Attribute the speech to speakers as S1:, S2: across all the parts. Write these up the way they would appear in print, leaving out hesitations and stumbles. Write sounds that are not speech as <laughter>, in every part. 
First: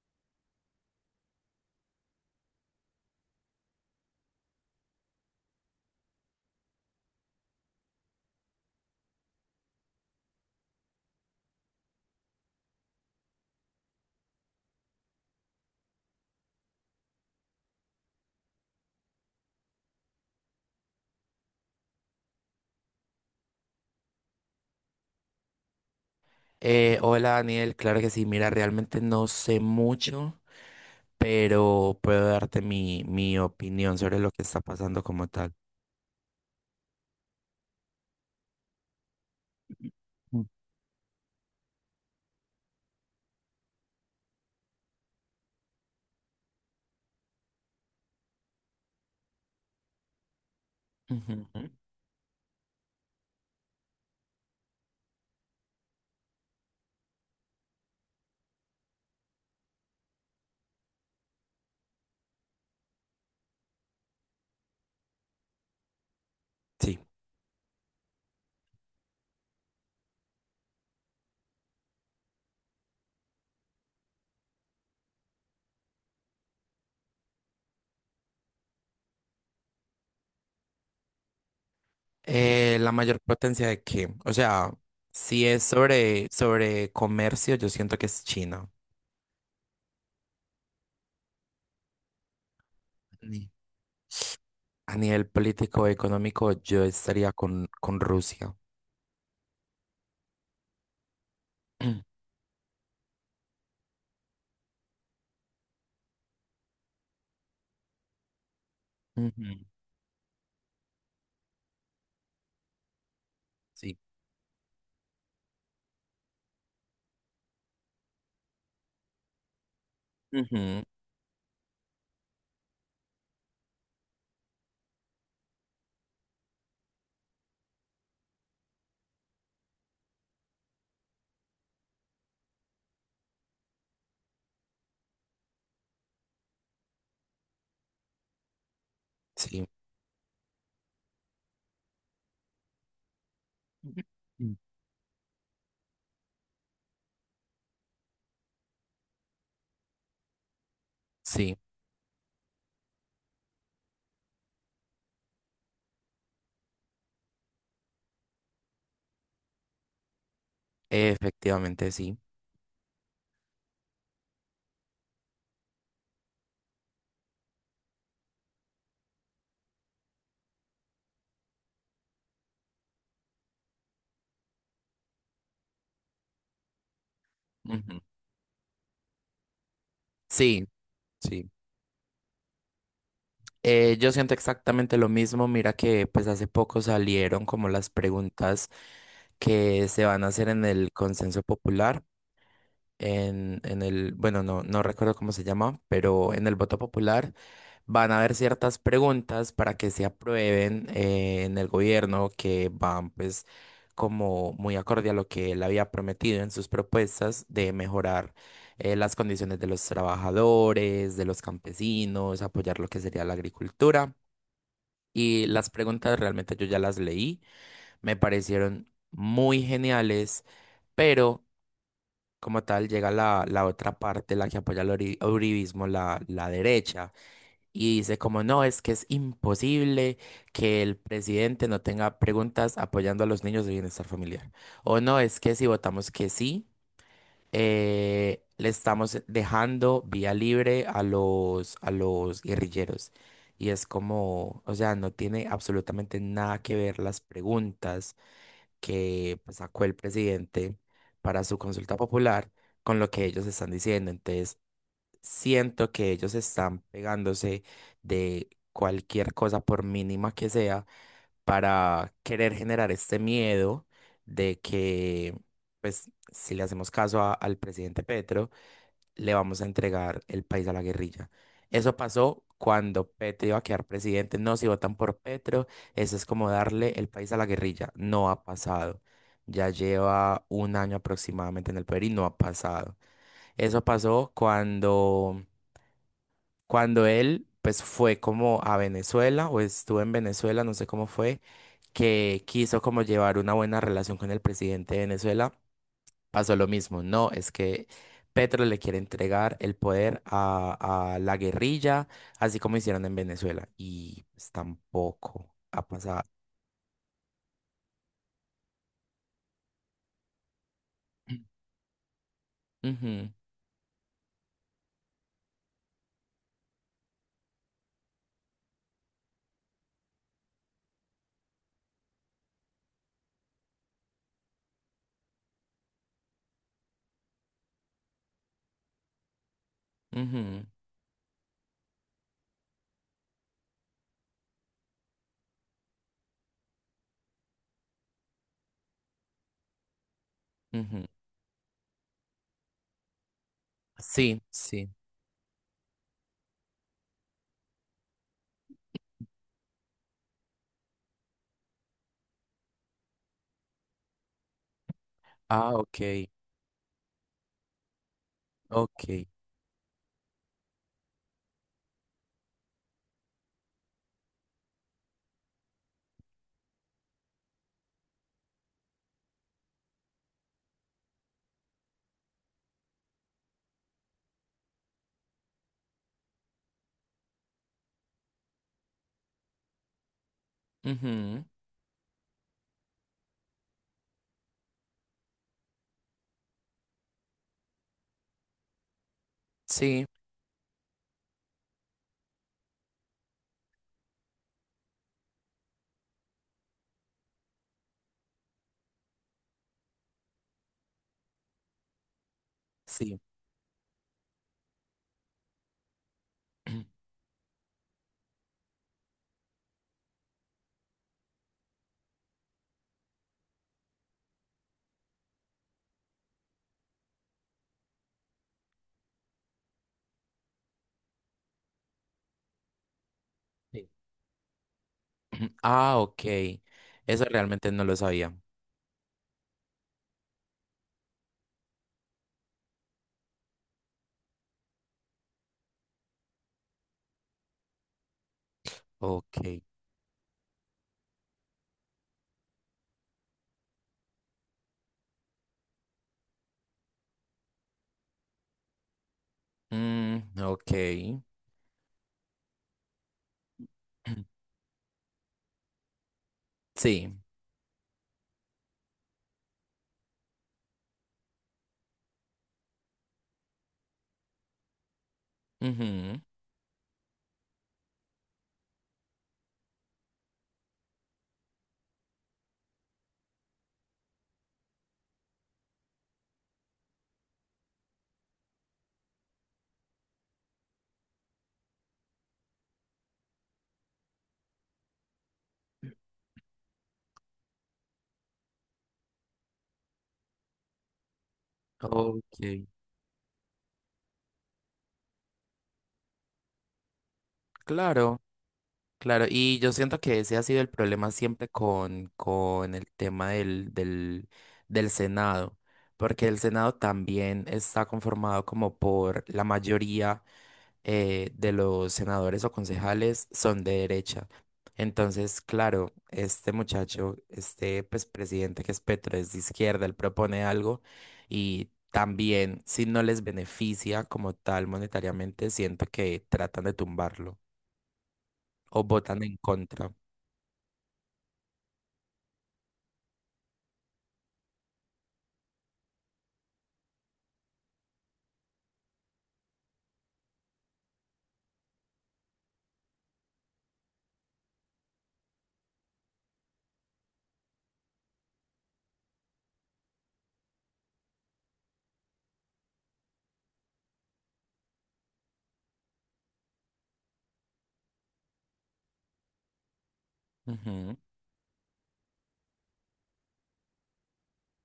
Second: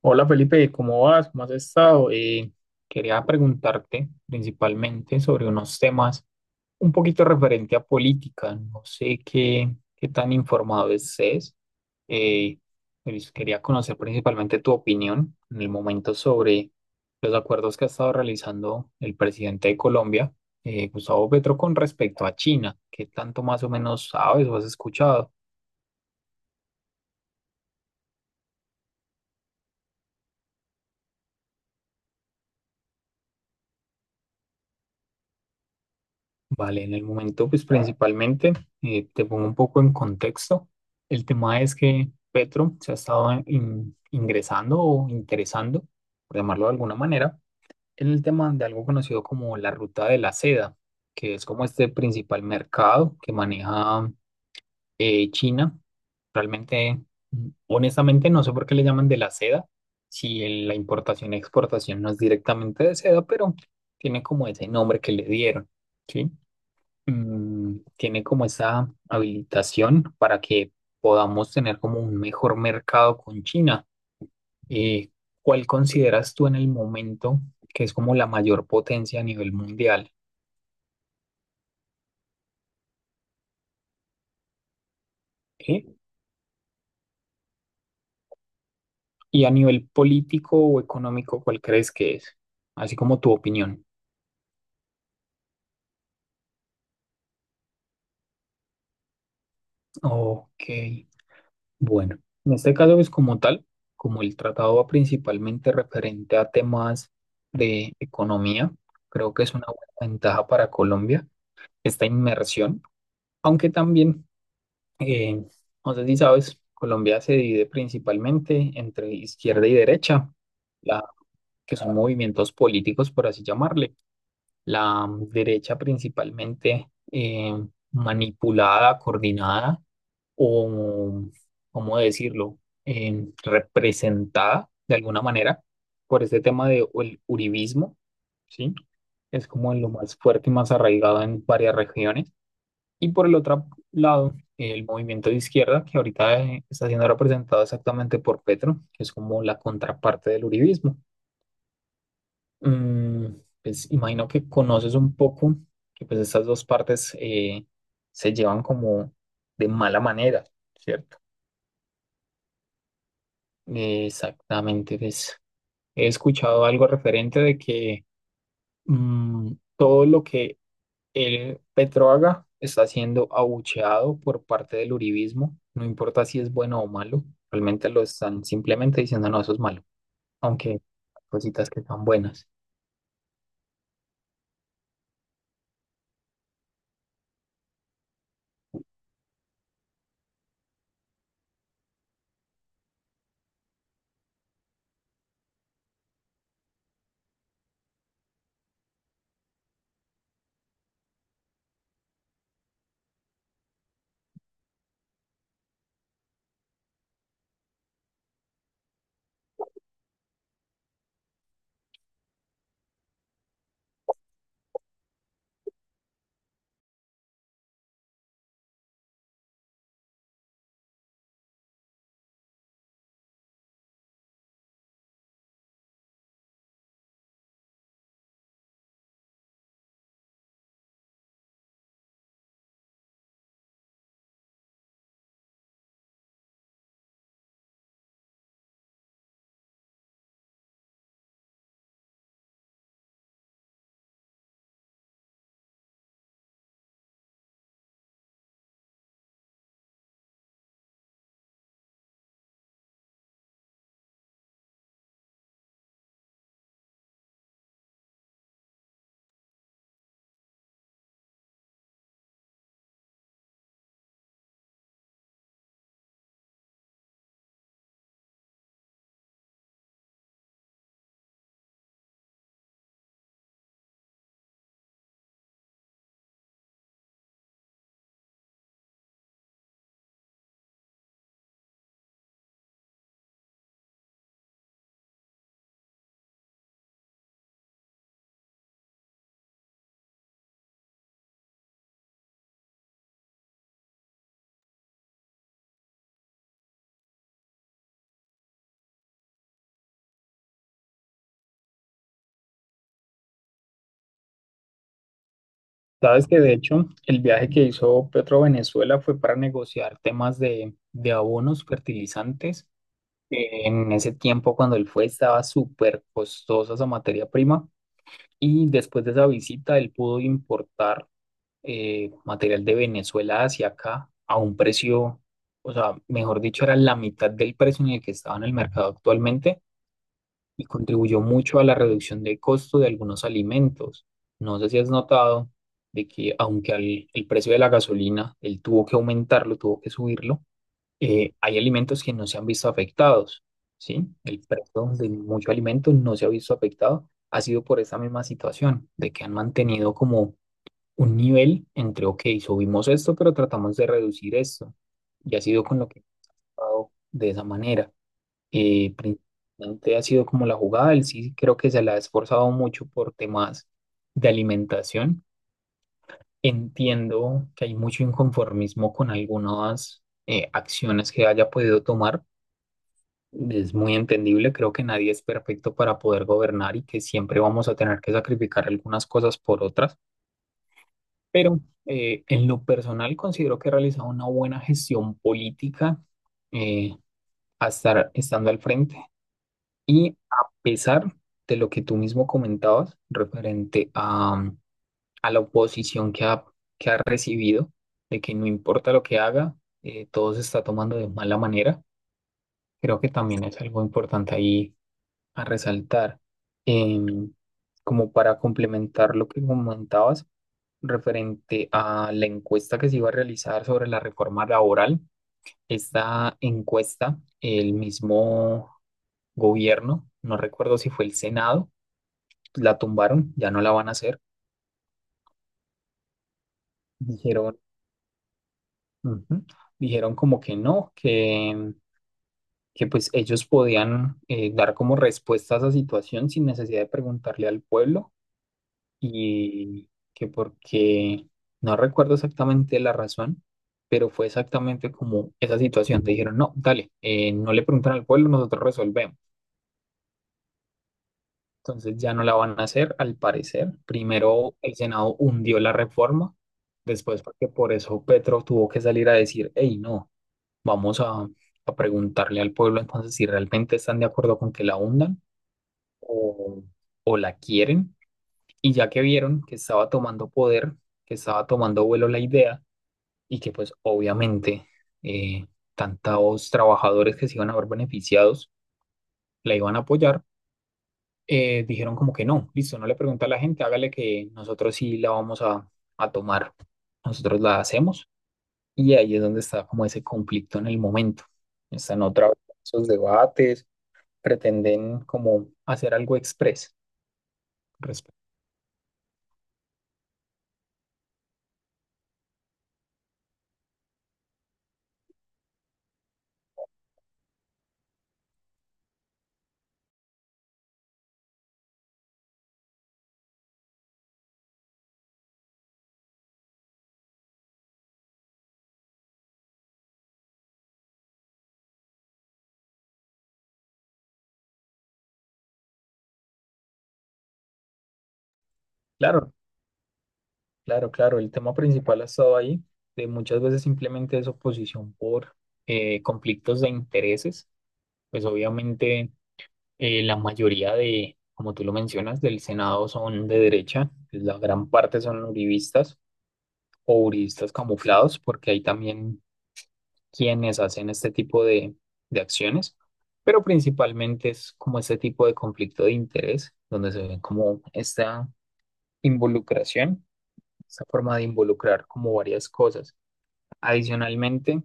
S1: Hola Felipe, ¿cómo vas? ¿Cómo has estado? Quería preguntarte principalmente sobre unos temas un poquito referente a política. No sé qué tan informado estés. Eh, Quería conocer principalmente tu opinión en el momento sobre los acuerdos que ha estado realizando el presidente de Colombia, Gustavo Petro, con respecto a China. ¿Qué tanto más o menos sabes o has escuchado?
S2: Hola Daniel, claro que sí, mira, realmente no sé mucho, pero puedo darte mi opinión sobre lo que está pasando como tal.
S1: Vale, en el momento, pues principalmente, te pongo un poco en
S2: Mm.
S1: contexto. El tema es que Petro se ha estado ingresando o interesando, por llamarlo de alguna manera, en el tema de algo conocido como la ruta de la seda,
S2: Ujú,
S1: que es como
S2: ujú.
S1: este principal mercado que maneja China. Realmente, honestamente, no sé por qué le llaman de la seda, si la importación y exportación no es directamente de seda, pero tiene como ese nombre que le dieron, ¿sí?
S2: Sí.
S1: Tiene como esa habilitación para que podamos tener como un mejor mercado con China. Eh, ¿Cuál consideras tú en el momento que es como la mayor potencia a nivel mundial?
S2: ¿La mayor potencia de qué? O sea, si es
S1: ¿Eh?
S2: sobre comercio, yo siento que es China.
S1: Y a nivel político o económico, ¿cuál crees que es? Así como tu
S2: Ni-
S1: opinión.
S2: A nivel político económico, yo estaría con Rusia.
S1: Ok, bueno.
S2: <clears throat>
S1: En este caso es como tal, como el tratado va principalmente referente a temas de economía, creo que es
S2: Ujú.
S1: una buena ventaja para Colombia esta inmersión, aunque
S2: Sí.
S1: también, eh, no sé si sabes, Colombia se divide principalmente entre izquierda y derecha,
S2: Ujú.
S1: la, que son movimientos políticos, por así llamarle. La derecha principalmente manipulada, coordinada o, ¿cómo decirlo?, representada de alguna manera por este tema de o el uribismo, ¿sí? Es
S2: Sí.
S1: como lo más fuerte y más arraigado en varias regiones, y por el otro
S2: Ujú.
S1: lado, el movimiento de izquierda, que ahorita está siendo representado exactamente por Petro, que es como la contraparte del uribismo.
S2: Sí,
S1: Mm, pues imagino que conoces un poco que pues estas dos partes se llevan como de mala manera, ¿cierto?
S2: efectivamente, sí.
S1: Exactamente, pues he escuchado algo referente de que mm, todo lo que el Petroaga está siendo abucheado por parte del uribismo, no importa si es bueno o malo, realmente
S2: Ujú.
S1: lo están simplemente diciendo no, eso es malo,
S2: Sí,
S1: aunque hay
S2: sí.
S1: cositas que son buenas.
S2: Yo siento exactamente lo mismo. Mira que pues hace poco salieron como las preguntas que se van a hacer en el consenso popular, en el, bueno, no recuerdo cómo se llama, pero en el voto popular van a haber ciertas preguntas para que se aprueben en el gobierno, que van pues como muy acorde a lo que él había prometido en sus propuestas de mejorar las condiciones de los trabajadores, de los campesinos, apoyar lo que sería la agricultura. Y las preguntas realmente yo ya las leí, me parecieron muy geniales, pero como tal llega la otra parte, la que apoya el uribismo, la derecha, y dice como no, es que es imposible que el presidente no tenga preguntas apoyando a los niños de bienestar familiar. O no, es que si votamos que sí le estamos dejando vía libre a los guerrilleros. Y es como, o sea, no tiene absolutamente nada que ver las preguntas que pues, sacó el presidente para su consulta popular con lo que ellos están diciendo. Entonces, siento que ellos están pegándose de cualquier cosa, por mínima que sea, para querer generar este miedo de que, pues, si le hacemos caso al presidente Petro, le vamos a entregar el país a la guerrilla. Eso pasó cuando Petro iba a quedar presidente. No, si votan por Petro, eso es como darle el país a la guerrilla. No ha pasado. Ya lleva un año aproximadamente en el poder y no ha pasado. Eso pasó cuando, cuando él, pues, fue como a Venezuela o estuvo en Venezuela, no sé cómo fue que quiso como llevar una buena relación con el presidente de Venezuela, pasó lo mismo. No, es que Petro le quiere entregar el poder a la guerrilla, así como hicieron en Venezuela. Y pues tampoco ha
S1: Sabes
S2: pasado.
S1: que de hecho el viaje que hizo Petro a Venezuela fue para negociar temas de abonos fertilizantes.
S2: Ujú,
S1: En ese tiempo cuando él fue estaba súper costosa esa materia prima y después de esa visita él pudo importar material de Venezuela hacia acá a un precio, o sea, mejor dicho, era la mitad del precio en el que estaba en el mercado actualmente
S2: ujú,
S1: y contribuyó mucho a la reducción de costo de algunos alimentos. No sé si has notado de que aunque el precio de la gasolina, él tuvo que aumentarlo, tuvo que subirlo,
S2: ujú.
S1: hay alimentos que no se han visto afectados, ¿sí? El
S2: Sí,
S1: precio
S2: sí.
S1: de muchos alimentos no se ha visto afectado. Ha sido por esa misma situación, de que han mantenido como un nivel entre, ok, subimos esto, pero tratamos de reducir esto. Y ha sido
S2: Ah,
S1: con lo que he
S2: ok,
S1: jugado de esa manera.
S2: ok.
S1: Principalmente ha sido como la jugada, él sí creo que se la ha esforzado mucho por temas de alimentación. Entiendo que hay mucho inconformismo con algunas acciones que haya podido tomar. Es muy entendible, creo que nadie es perfecto para poder gobernar y que siempre vamos a tener que sacrificar algunas cosas por otras.
S2: Ujú.
S1: Pero en lo personal considero que he realizado una buena gestión política, eh, estando al frente
S2: Sí,
S1: y a pesar de lo que tú mismo comentabas referente a, a la oposición que ha recibido, de que no importa lo que haga, todo se está tomando de mala manera, creo que
S2: sí.
S1: también es algo importante ahí a resaltar.
S2: <clears throat>
S1: Em, Como para complementar lo que comentabas, referente a la encuesta que se iba a realizar sobre la reforma laboral. Esta encuesta, el mismo gobierno, no recuerdo si fue el Senado, la tumbaron, ya no la
S2: Sí.
S1: van a hacer.
S2: <clears throat> Ah, ok. Eso
S1: Dijeron,
S2: realmente no lo sabía.
S1: ujú, dijeron como que no, que pues ellos podían dar como respuesta a esa situación sin necesidad de preguntarle al pueblo
S2: Ok.
S1: y que porque no recuerdo exactamente la razón, pero fue exactamente como esa situación. Te dijeron, no, dale, no le preguntan al pueblo, nosotros resolvemos.
S2: Mm, ok.
S1: Entonces ya no la van a hacer, al parecer.
S2: <clears throat>
S1: Primero el Senado hundió la reforma,
S2: Sí.
S1: después porque por eso Petro tuvo que salir a decir, hey, no, vamos a, a preguntarle al pueblo entonces si realmente están de acuerdo con que la hundan
S2: Ujú.
S1: o, o la quieren. Y ya que vieron que estaba tomando poder, que estaba tomando vuelo la idea y que pues obviamente eh, tantos trabajadores que se iban a ver beneficiados la iban a apoyar, dijeron como que no, listo, no le pregunta a la gente, hágale que nosotros sí la vamos a tomar, nosotros la hacemos. Y ahí es donde está como ese conflicto en el momento. Están otra vez
S2: Ok,
S1: esos debates, pretenden como hacer algo express.
S2: claro. Claro, y yo siento que ese ha sido el problema siempre con el tema del Senado, porque el Senado también está conformado como por la mayoría, de los senadores o concejales son de derecha. Entonces, claro, este muchacho, este pues, presidente que es Petro es de izquierda, él propone algo y también si no les beneficia como tal monetariamente, siento que tratan de tumbarlo o votan
S1: Claro,
S2: en contra.
S1: claro, el tema principal ha estado ahí, de muchas veces simplemente es oposición por conflictos de intereses, pues obviamente la mayoría de, como tú lo mencionas, del Senado son de derecha, pues, la gran parte son uribistas o uribistas camuflados, porque hay también quienes hacen este tipo de acciones, pero principalmente es como este tipo de conflicto de interés, donde se ve como esta involucración, esta
S2: Ujú,
S1: forma de involucrar como varias cosas. Adicionalmente,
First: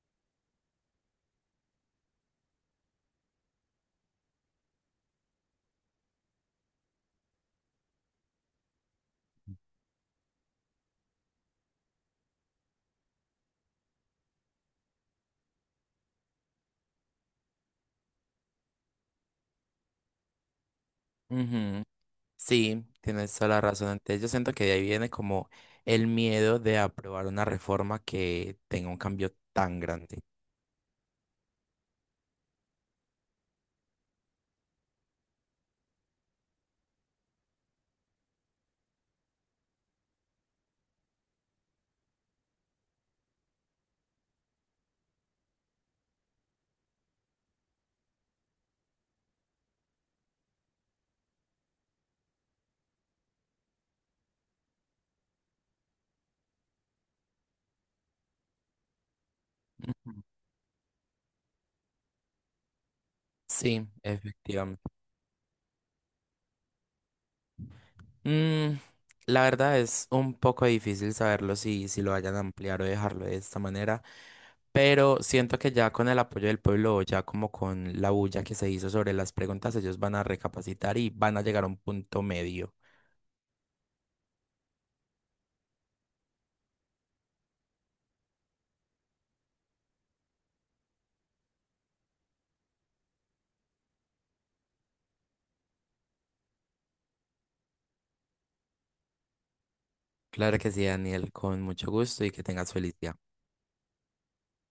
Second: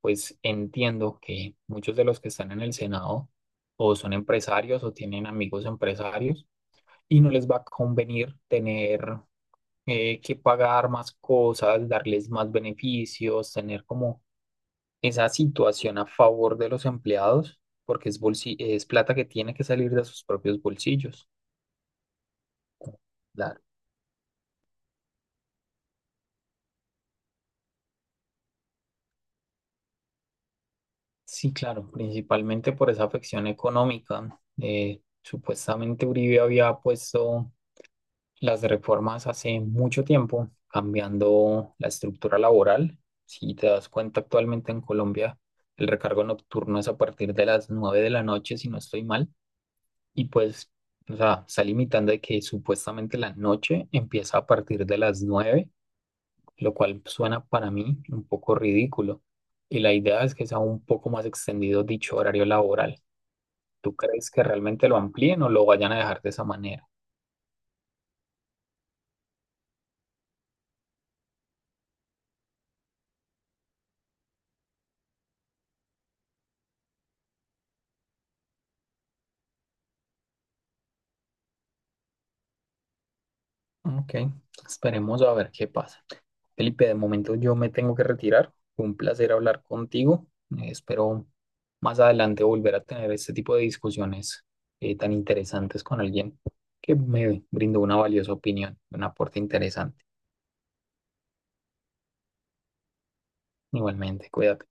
S1: pues entiendo que muchos de los que están en el Senado o son empresarios o tienen amigos empresarios y no les va a convenir tener que pagar más cosas, darles más beneficios, tener como esa situación a favor de los empleados, porque es, es plata que tiene que salir de sus propios bolsillos.
S2: ujú. Sí, tienes toda la
S1: Claro.
S2: razón. Entonces yo siento que de ahí viene como el miedo de aprobar una reforma que tenga un cambio tan grande.
S1: Sí, claro, principalmente por esa afección económica. Supuestamente Uribe había puesto las reformas hace mucho tiempo, cambiando la estructura laboral. Si te das cuenta, actualmente en Colombia el recargo nocturno es a partir de las 9 de la noche, si no estoy mal, y pues, o sea, está limitando de que supuestamente la noche empieza a partir de las 9, lo cual suena para mí un poco ridículo. Y la
S2: Ujú.
S1: idea es que sea un poco más extendido dicho horario laboral.
S2: Sí,
S1: ¿Tú crees que
S2: efectivamente.
S1: realmente lo amplíen o lo vayan a dejar de esa manera?
S2: Mm, la verdad es un poco difícil saberlo, si, si lo vayan a ampliar o dejarlo de esta manera, pero siento que ya con el apoyo del pueblo, ya como con la bulla que se hizo sobre las preguntas, ellos van a recapacitar y van a llegar a un punto medio.
S1: Ok, esperemos a ver qué pasa. Felipe, de momento yo me tengo que retirar. Fue un placer hablar contigo. Espero más adelante volver a tener este tipo de discusiones tan interesantes con alguien que me brindó una valiosa opinión, un aporte interesante.
S2: Claro que sí, Daniel, con mucho gusto y que tengas felicidad.
S1: Igualmente, cuídate.